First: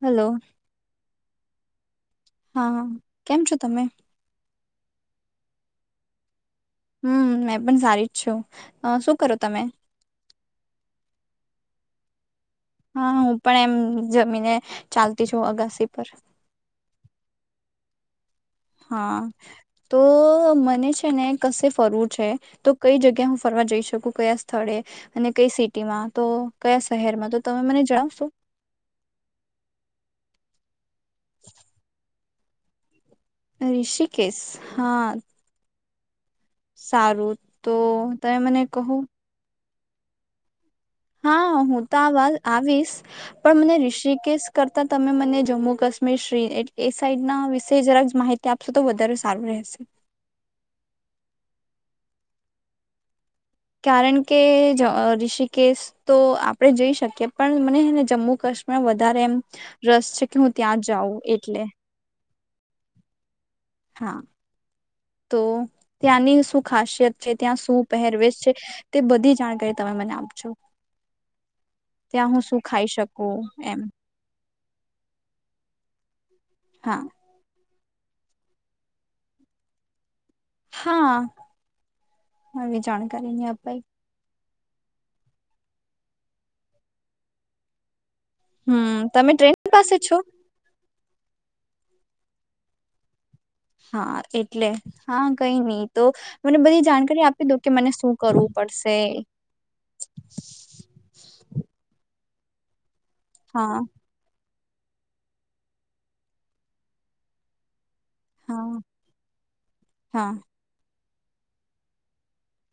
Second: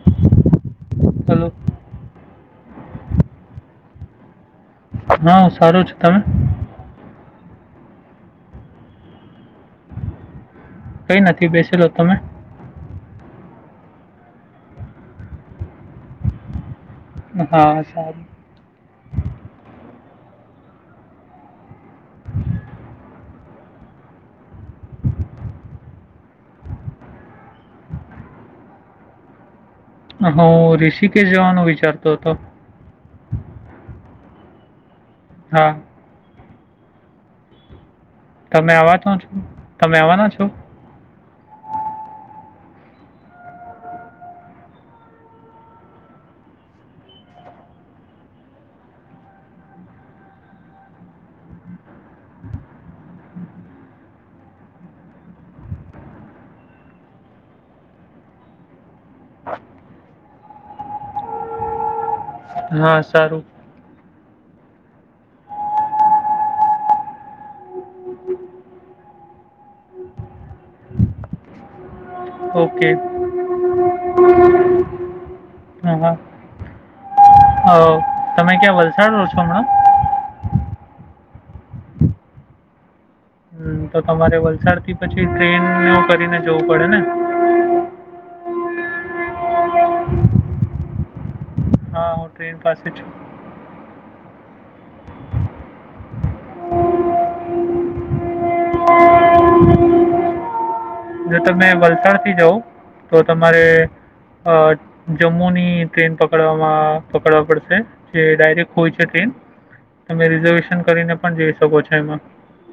Hello ચલું હા કેમ છો તમે હા સારું છે તમે હમ મે પણ સારી જ છું શું કરો તમે કઈ નથી બેસેલો તમે હા હું પણ એમ જમીને ચાલતી છું અગાસી પર હા સારું હા તો મને છે ને કશે ફરવું છે તો કઈ જગ્યા હું ફરવા જઈ શકું કયા સ્થળે અને કઈ સિટીમાં તો કયા શહેરમાં તો તમે મને જણાવશો હું ઋષિકેશ જવાનું વિચારતો હતો ત ઋષિકેશ હા હા સારું તો મને તમે કહો અવાના છો તમે આવવાના છો હા હું તો આ વા આવીશ પણ મને ઋષિકેશ કરતા તમે મને જમ્મુ કાશ્મીર શ્રી એ સાઈડના વિશે જરાક માહિતી આપશો તો વધારે સારું રહેશે કારણ કે ઋષિકેશ તો આપણે જઈ શકીએ પણ મનેને જમ્મુ કાશ્મીર વધારે એમ રસ છે કે હું ત્યાં જાઉં એટલે હા સારું હા તો ત્યાંની શું ખાસિયત છે ત્યાં શું પહેરવેશ છે તે બધી જાણકારી તમે મને આપજો ત્યાં હું શું ખાઈ શકું એમ હા હા હા અ તમે ક્યાં વલસાડ રહો છો હમણા હા આવી જાણકારી ની આપ હમ, તો તમારે વલ સાડથી પછી ટ્રેન કરીને જવું પડે ને હમ તમે ટ્રેન પાસે છો હા હું ટ્રેન પાસે છું હા એટલે હા કઈ નહ તો મને બધી જાણકારી આપી દઉ કે મને શું કરવું પડશે જો તમે વલસાડ થી જઓ તો તમારે હા અ જમ્મુ ની ટ્રેન પકડવામાં પકડવા પડશે જે ડાયરેક્ટ હા હોય છે ટ્રેન તમે હા રિઝર્વેશન કરીને પણ જઈ શકો છો એમાં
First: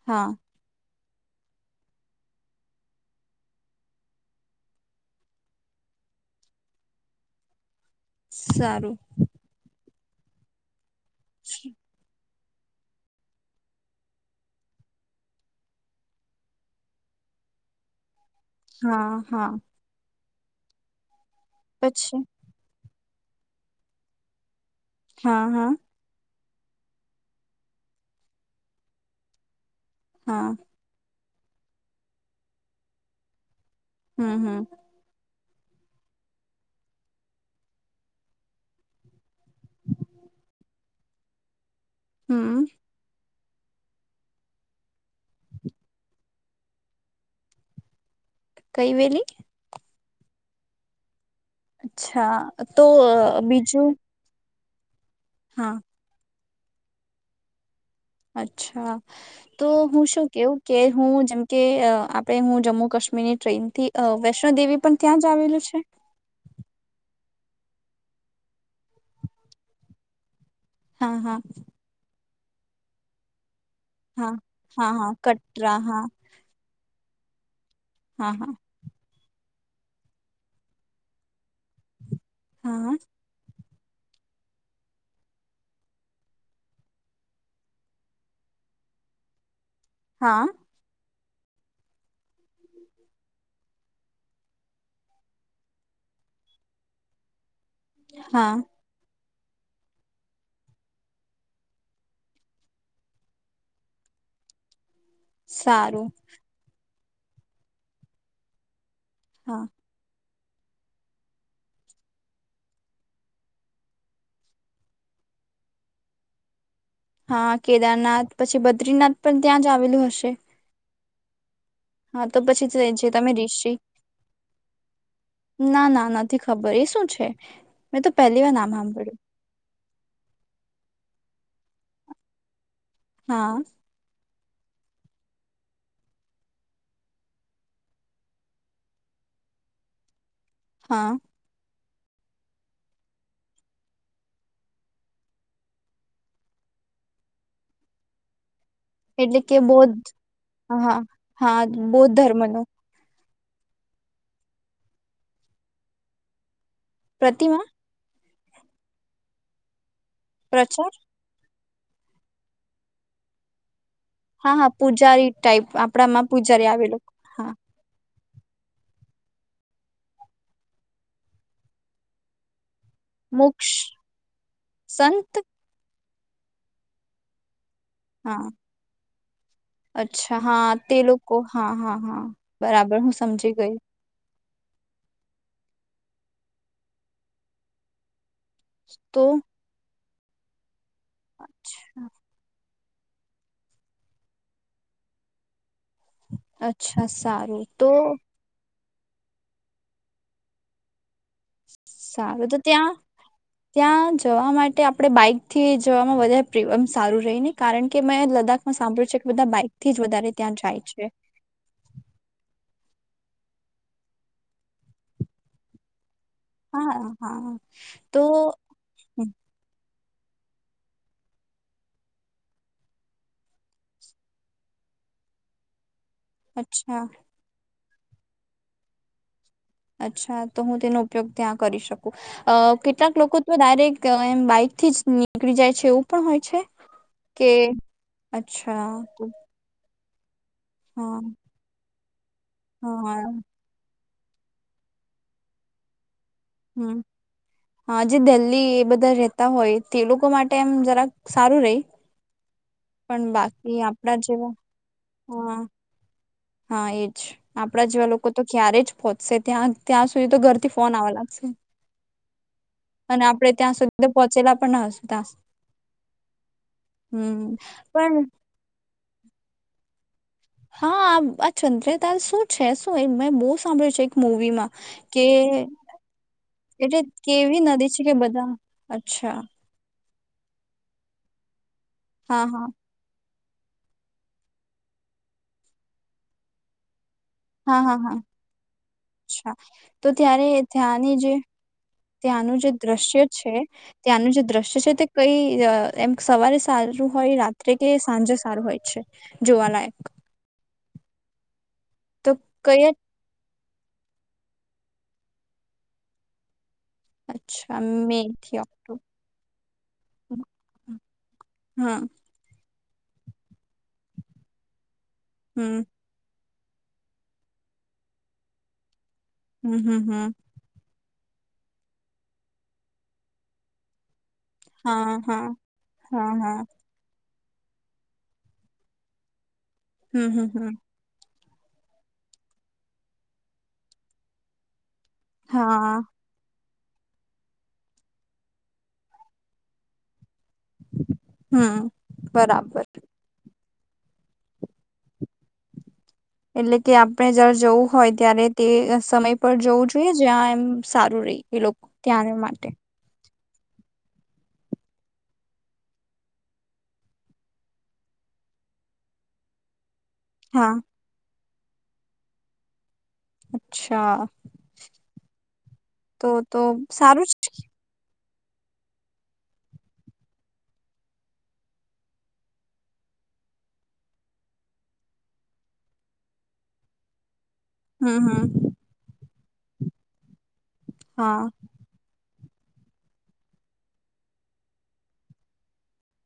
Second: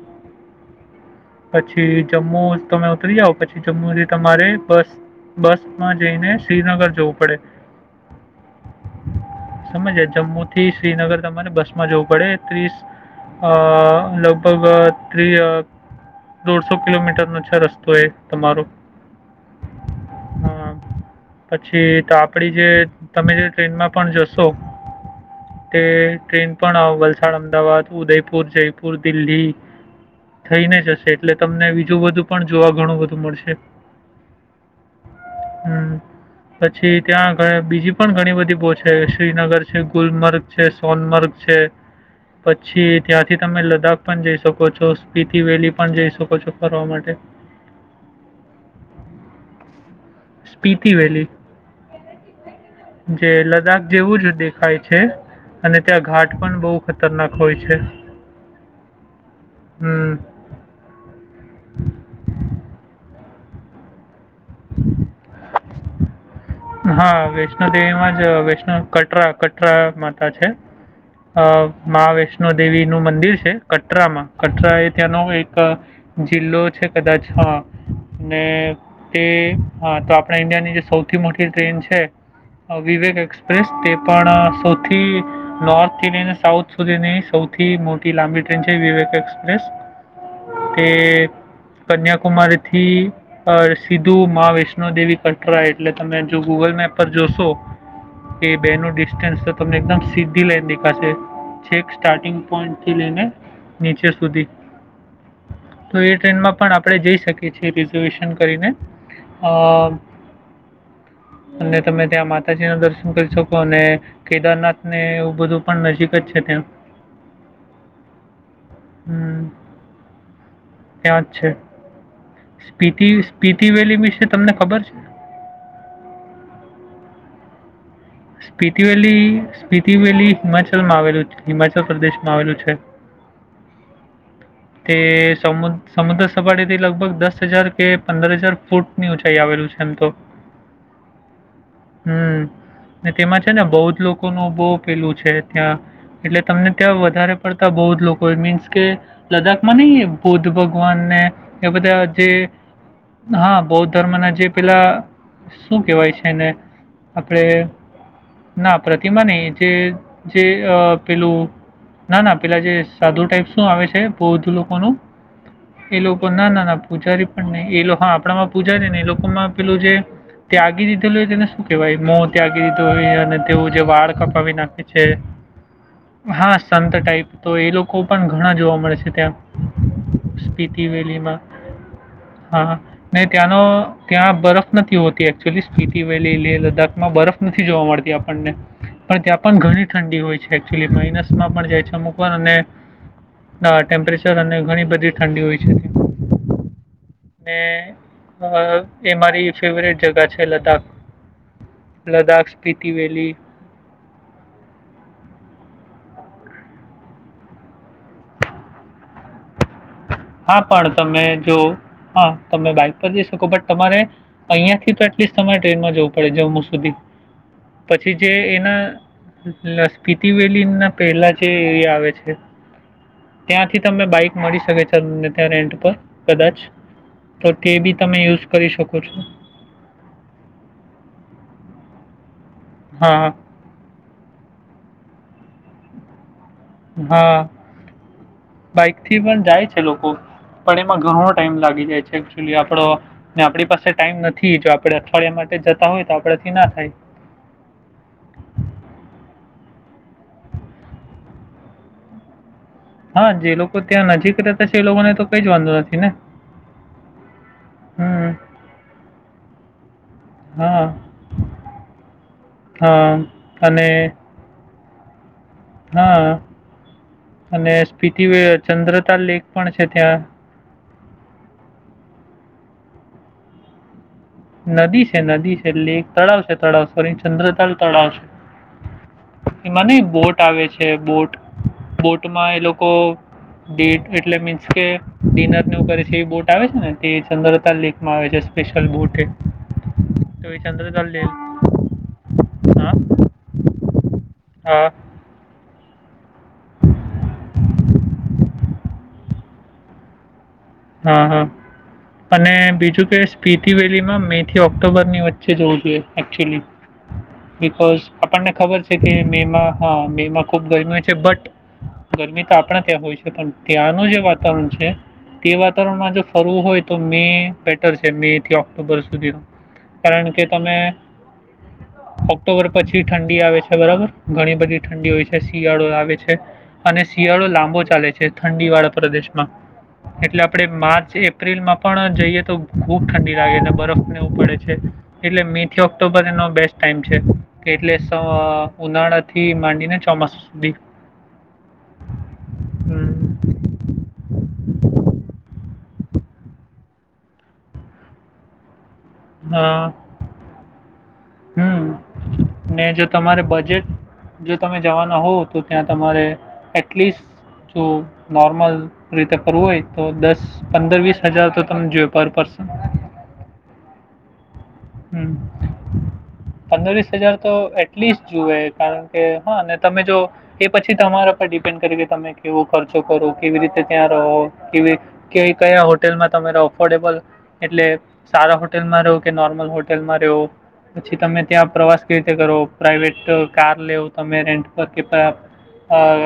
હા પછી જમ્મુ તમે ઉતરી જાઓ પછી જમ્મુથી તમારે બસ બસમાં જઈને શ્રીનગર જવું પડે સારું સમજ જમ્મુ થી શ્રીનગર તમારેને બસ માં જોવું પડે ત્રીસ લગભગ ત્રી દોઢસો કિલોમીટરનો છે રસ્તો એ હા હા હા પછી તો આપડી જે તમે જે ટ્રેનમાં પણ જશો હા હા તે ટ્રેન પણ અ વલસાડ અમદાવાદ ઉદયપુર જયપુર દિલ્હી હા થઈને જશે એટલે તમને બીજું બધું પણ જોવા ઘણું બધું [unintelligible] મળશે હમ્મ હમ્મ હમ્મ પછી ત્યાં બીજી પણ ઘણી બધી પહ છેે શ્રીનગર છે ગુલમર્ગ છે સોનમર્ગ છે હમ પછી ત્યાં થી તમે લદ્દાખ પણ જઈ શકો છો સ્પીતિ વેલી પણ જઈ શકો છો ફરવા માટે. કઈ વેલી? સ્પીતિ વેલી. અચ્છા તો જે લદ્દાખ બીજું [unintelligible] છે હા અને ત્યાં ઘાટ પણ બહુ ખતરનાક હોય છે. અચ્છા તો હું હમ શું કેવું કે હું જેમકે આપણેે હું જમ્મુ કાશ્મીર મિની ટ્રેન થી વૈષ્ણો દેવી પણ ત્યાં જ આવેલું છે? હા વૈષ્ણો દેવી માં જ વૈષ્ણો કટરા કટરા માતા છે. હા હા મહાવૈષ્ણ ણો દેવીનું મંદિર છે. કટરામાં હા કટરા એ હા હા ત્યાંનો એક કટરા હા જિલ્લો છે. કદાચ હ. હા અને હા તે હા તો આપણા ઇન્ડિયાની જે સૌથી મોટી ટ્રેન છે હા વિવેક એક્સપ્રેસ તે પણ સૌથી નોર્થથી ને સાઉથ સુધીની સૌથી મોટી લાંબી ટ્રેન છે વિવેક એક્સપ્રેસ હા તે કન્યાકુમારી થી સીધું માં વૈષ્ણોદેવી કટરા એટલે તમે જો ગૂગલ મેપ પર જોશો કે હા બે નો ડિ [unintelligible] એકદમ સીધી લાઈન દેખાશે ચેક સ્ટારિંગ પોન્ટથી લઈને નીચે સુધી. સારું. આપડે જઈ શકીએ છીએ રિઝર્વેશન કરીને અ હા અને તમે ત્યાં માતાજી નો દર્શન કરી શકો અને કેદારનાથને એવું બધું પણ નજીક જ છે ત્યાં હા કેદારનાથ પછી બદ્રીનાથ પણ હમ, ત્યાં જ આવેલું હશે? ત્યાં જ છે. હા તો પછી જે સ્પીટી તમે સ્પીટી ઋષિ વેલી વિશે તમને ખબર છે? ના ના નથી ખબર એ શું છે? મેં તો પહેલી વાર નામ સાંભળ્યું સ્પિતિવેલી સ્પતિવેલી હિમાચલ માં આવેલું છે. હિમાચલ પ્રદેશ માં આવેલું છે. હા તે સમ સમુદ્ર સપાટીથી લગભગ દસ હજાર કે પંદર હજાર ફૂટ ની ઉઊંચાઈ આવેલું છે એમ તો હા હમ તેમાં છે ને બૌદ્ર જ લોકો ન બહુ પેલું છે ત્યાં એટલે તમને ત્યાં વધારે પડતા બૌુ જ લોકો મીન્સ કે એટલે કે લદ્દાખ માં નહી બૌદ્ધ હા ભગવાન ને હા એ બધા બૌદ્ધ જે ધર્મ ન હા બૌદ્ધ ધર્મ ના જે પેલા શું કેહેવાય છે ને આપડે પ્રતિમા ના પ્રતિમા નહી જે જે અ પ્રચાર પેલું ના ના પેલા જે સાધુ ટાઈપ શું આવે છે. બૌદ્ધ હા હા લોકોનો પૂજારી ટાઈપ એ આપણામાં લોકો ના પૂજારી નાના આવેલો પૂજારી પણ હા નય એ લોકો આપણામાં પૂજા છે ને એ લોકોમાં પેલું જે ત્યાગી દીધેલું તેને શું કેહેવાય મો ત્યા અને મોક્ષ તેવું જે વાળ કપાવી નાખે છે. સંત હા સંત ટાઈપ તો એ લો કો પણ હા ઘણા જોવા મળે છે ત્યાં અચ્છા હા સપિટી તે લોકો વેલીમાં હા હા હા બરાબર હું સમજી ત્યાંનો ગઈ ત્યાં બરફ નથી હોતી એચુલી સ સ્પીટીવેલીલી લે લદાખમાં બરફ નથી જોવા મળતી પને પણ તો ત્યાં પણ ઘણી ઠંડી હોય છે. માઇનસ માં પણ જાય છે અમુક અને નાા ટેમ્પરેચર અને ઘણી બધી ઠંડી હોય છે ત્યાં અચ્છા સારું તો ને અ એ મારી ફેવરટ જગા છે લદ્દાખ સારું લદ્દાખ, તો સ્પીતિ ત્યાં વેલી ત્યાં જવા માટે આપડે બાઈક થી જવામાં વધારે ફરી સારું રહી ને કારણ કે મેં લદ્દખ સાંભળ્યું છે કે બધા બાઈક હા પણ તમે જો હા તમે બાઇક પર જઈ શકો બટ તમારે અહિયાંથી તો એટલીસ્ટ તમે ટ્રેનમાં જવુ પડે જમમુ સુધી હા હા પછી તો જે એના પીતીવેલી ના પહેલા જે એરિયા આવે છે ત્યાંથી તમને બાઈક મળી શકે તમને ત્યાં રેન્ટ પર કદાચ અચ્છા તે બી તમે યુઝ કરી શકો છો અચ્છા તો હું તેનો ઉપયોગ ત્યાં કરી શકું. અ કેટલાક હા, લોકો તો ડાયરેક્ટ કે એમ બાઈક થી જ નીકળી જાય છે એવું પણ હોય. છે? હા કે અચ્છા બાઈક થી તો પણ જાય છે લોકો. પણ એમાં હા ઘણો ટાઈમ લાગી જાય છે એકચુલી આપણો હા ને આપણી પાસે ટાઈમ નથી જો આપણે અઠવાડિયા માટે જતા હોય તો આપણે હમ હ જે દિલ્લ્હી એ બધા રેતા હોય તે લોકો માટે એમ જરાક સારું રહી. પણ હા જે લોકો બાકી ત્યાં આપણા નજીક જેવા રહેતા છે. એ લોકો ને તો કઈ જ હા વાંધો નથી ને! હા એજ આપણા જેવા લોકો હમ. તો ક્યારે જ પહોંચશે ત્યાં ત્યાં સુધી તો ઘરથી હા, ફોન આવવા લાગશે હા અને આપડે ત્યાં સુધી અને તો પહોંચેલા પણ સુું ત હા અને પણ સ્ીતિ ચંદ્ર લેક પણ છે ત્યાં હા આ આ ચંદ્રતાલ શું છે શું મેં બહુ સાંભળ્યું છે. મુવીમાં નદી છે કે નદી છે એટલે એક તળાવ છે. તળાવ એટલે સોરી કેવી ચંદ્રતાલ નદી તળાવ કે છે બધા અચ્છા એમાંને બોટ આવે છે બોટ હા બોટમાં એ હા લોકો ડેટ એટલે મીન્સ કે ડિનર નેવુ કર છે એવી બોટ આવે છે ને એ ચંદ્રતા હા હા લેકમાં હા આવે છે સ્પેશિયલ બોટ અચ્છા તો ત્યારે એ ચંદ્રતાલ ત્યાંની લેક જે ત્યાંનું જે હા દ્રશ્ય છે ત્યાંનું જે દ્રશ્ય હા છે તે કઈ અ અ એમ સવારે સારું હોય રાત્રે કે સાંજે સારું હોય છે જોવાલાયક હા હા તો અને કયા બીજું કે પીતી વેલીમાં મે થી ઓક્ટોબર ની વચ્ચે જવું જોઈએ એકચુલી બિકોઝ આપણને ખબર છે કે મેમાં હા મેમાં ખુબ ગરમી હોય છે બટ ગરમી તો આ આપણા ત્યાં હોય છે પણ ત્યાંનું જે વાતાવરણ છે. તે વાતાવરણમાં જો કરવું હોય તો મે બેટર છે મે થી ઓક્ટોબર સુધીનો કારણ કે તમે ઓક્ટોબર પછી ઠંડી આવે છે બરાબર ઘણી બધી ઠંડી હોય છે શિયાળો આવે છે હા અને શિયાળો લાંબો ચાલે છે ઠંડી વાળા પ્રદેશમાં હમ એટલે હમ હમ આપણે માર્ચ એ એપ્રિલમાં પણ જઈએ તો ખૂબ ઠંડી લાગે અને બરફને એવું પડે છે. એટલે મેથી હા ઓક્ટોબર એનો બેસ્ટ ટાઈમ છે એટલે સ ઉનાળા થી માંડીને ચોમાસું બી હમ બરાબર હમ [inaudible] [inaudible] એટલે કે આપણે જારે જવું હોય ત્યારે તે સમય પર જવું હા જોઈએ જ્યાં એમ સારું રેય એ લોક હમ ત્યા માટે ને જો તમારે બજેટ જો તમે જવાના હો તો ત્યાં તમારે એટલીસ્ટ જો નોર્મલ રીતે ફરવું હોય તો દસ હા પંદર વીસ હજાર તો સમ જો પર પરસન અચ્છા હુ તો તો પંદર વીસ સારું હજાર જ તો એટલીસ્ટ જુએ કારણ કે હા તમે જો એ પછી તમારા પર ડિપેન્ડ કરી કે તમે કેવો ખર્ચો કરો કેવી રીતે ત્યાં રહો કેવી કેવી કયા હોટેલમાં તમે રહો અફોર્ડેબલ એટલે હમ સારા હમ હોટેલમાં રો નોમલ હુ હોટેલમાં રહ્યો પછી તમે હા ત્યાં પ્રવાસ કર તે કરો પ્રાઇવેટ કાર લેઓ તમે રેન્ટ પર કે પરા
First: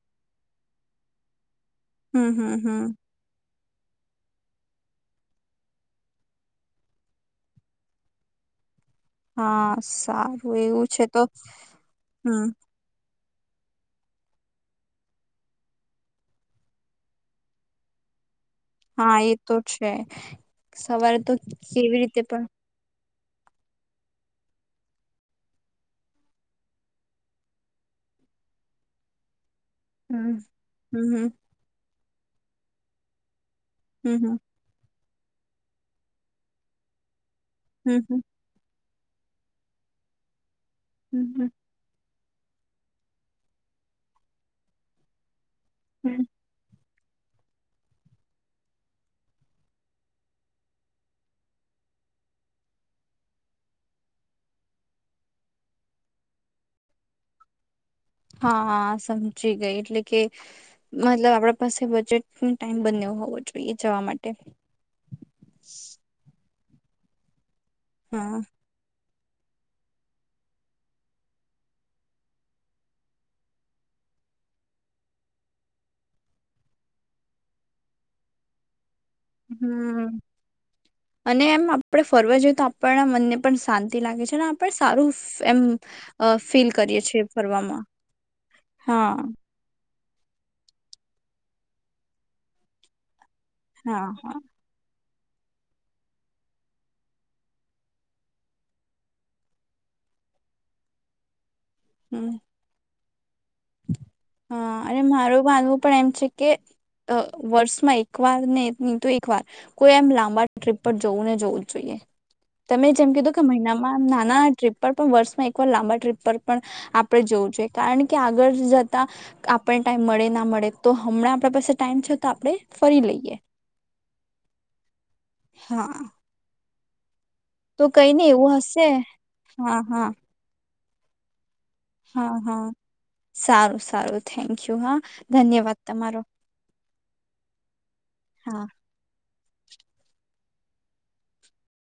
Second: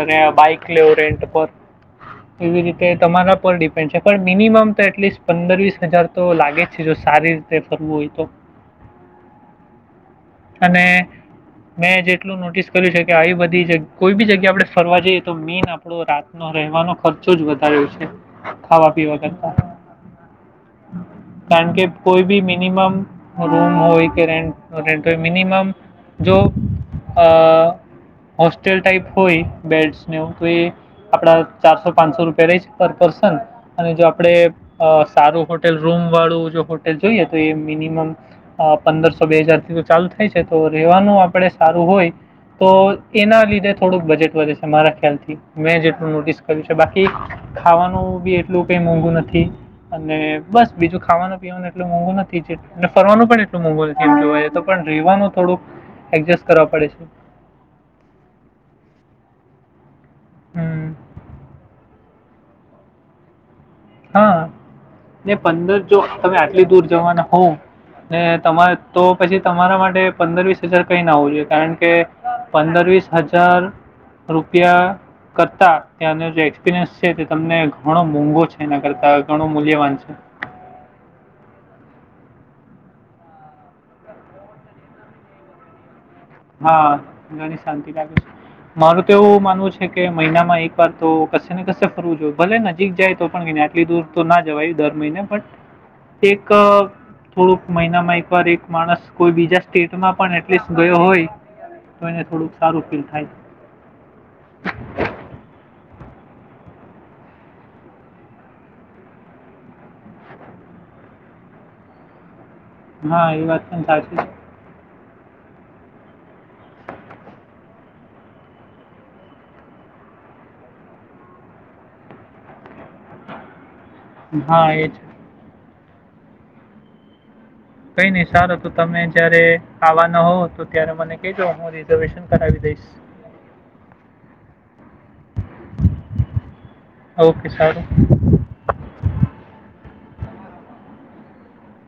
અને બાઈક લેઓ રેન્ટ પર હમ હમ એવી હમ રીતે તમારા પર ડી પે છે પણ મિનિમમ તો એટલીસ્ટ પંદર વીસ હજાર તો લાગે જ છે જો સારી રીતે ફરવું હોય તો હા સારું અને એવું છે તો મેં જેટલું હમ નોટિસ કર્યું છે કે આવી બધી જ કોઈ બી જગ્યા આપડણે ફરવા જઈએ તો મેન આપણો રાતનો રહેવાનો ખર્ચો જ વધારે્યો છે ખાવા પીવા હા એ કરતા તો છે સવારે તો કારણ કે કેવી રીતે કોઈ બી પણ મિનિમમ રૂમ હોય કે રેન્ટ રેન્ટ મિનિમમ જો આ હોસ્ટેલ ટાઈપ હોયે બેડસ ને પણ તો એ હમ હમ આપડા ચારસો પાંચસો રૂપિયા રહી છે પર પર્સન અને જો હમ હમ હમ આપડે અ સારું હોટેલ રૂમ વાળું જો હોટેલ જોઈએ તો એ મિનિમમ હમ પંદરસો બે હજાર થી તો ચાલુ થાય છે તો રેવાનું આપડે હમ સારું હોય તો એના લીધે થોડુંક બજેટ વધે અમારા ખ્યાલથી મેં જેટલું હમ નોટિસ કર્યું છે બા કે ખાવાનું બી એટલું કઈ મોંઘું નથી અને બસ બીજું ખાવાનું પીવાનું એટલું મોંઘું નથી જે અને ફરવાનું પણ એટલું મોઘોલ એમ જોવા જ તો પણ રેવાનું થોડુંક એડજસ્ટ કરવા પડે છે. હા, સમજી ગઈ એટલે કે કે હમ્મ. મતલબ આપણા પાસે બજેટ ટાઈમ બને્યો હોવો જો હા, ને પંદર જો તમે આ ટ દૂર જવાના હું ને હા તમારે તો પછી તમારા માટે પંદર, વીસ હજાર કંઈ ના હોવું જોઈએ કારણ કે પંદર, વીસ હજાર રૂપિયા કરતાં ત્યાંનો જે એક્સપિરિયન્સ છે, તે તમને ઘણો મોંઘો છે. એ કરતા ઘણું મૂલ્યવાન છે. હમ અને એમ આપણે ફરવા જઈએ તો આપણના મનને પણ શાંતિ લાગે છે, અને આપ સારું એમ અ ફીલ હા, કરીએ છીએ નાની ફરવામાં શાંતિ લાગે છે મારું તો હા એવું માનવું છે. કે મહિના માં એક વાર તો કશે ને કશે ફરવું જોઈએ ભલે નજીક જાય તો આટલી દૂર હા તો હા ના જવાય દર મહિને પણ એક થોડુંક મહિનામાં એકવાર એક માણસ કોઈ બીજા સ્ટેટમાં પણ એટલીસ્ટ ગયો હોય. તો એને થોડુંક સારું ફિલ થાય. હ અને મારું માનવું પણ એમ છે, કે વર્ષમાં એક વાર ને નહી તો એક વાર કોઈ એમ લાંબા ટ્રીપ પર જવું ને જોવું જોઈએ. તમે જેમ હા કીધું કે એ વાત પણ મહિનામાં સાચી નાના છે ટ્રીપ પર પણ વર્ષમાં એકવાર લાંબા ટ્રીપ પર પણ આપણે જવું જોઈએ કારણ કે આગળ જતા આપણ ટાઈમ મળે ના મળે તો હમણાં આપણા પાસે ટાઈમ છે તો આપણે ફરી લઈએ. હા, એ છે. હા. તો કઈ નઈ એવું સારું તો હશે તમે જયારે હા હા આવાના હોવ તો ત્યારે મને કજો. હા, હા સારું સારું થેન્કયુ. હા ધન્યવાદ તમારો. ઓકે! સારુ. હા.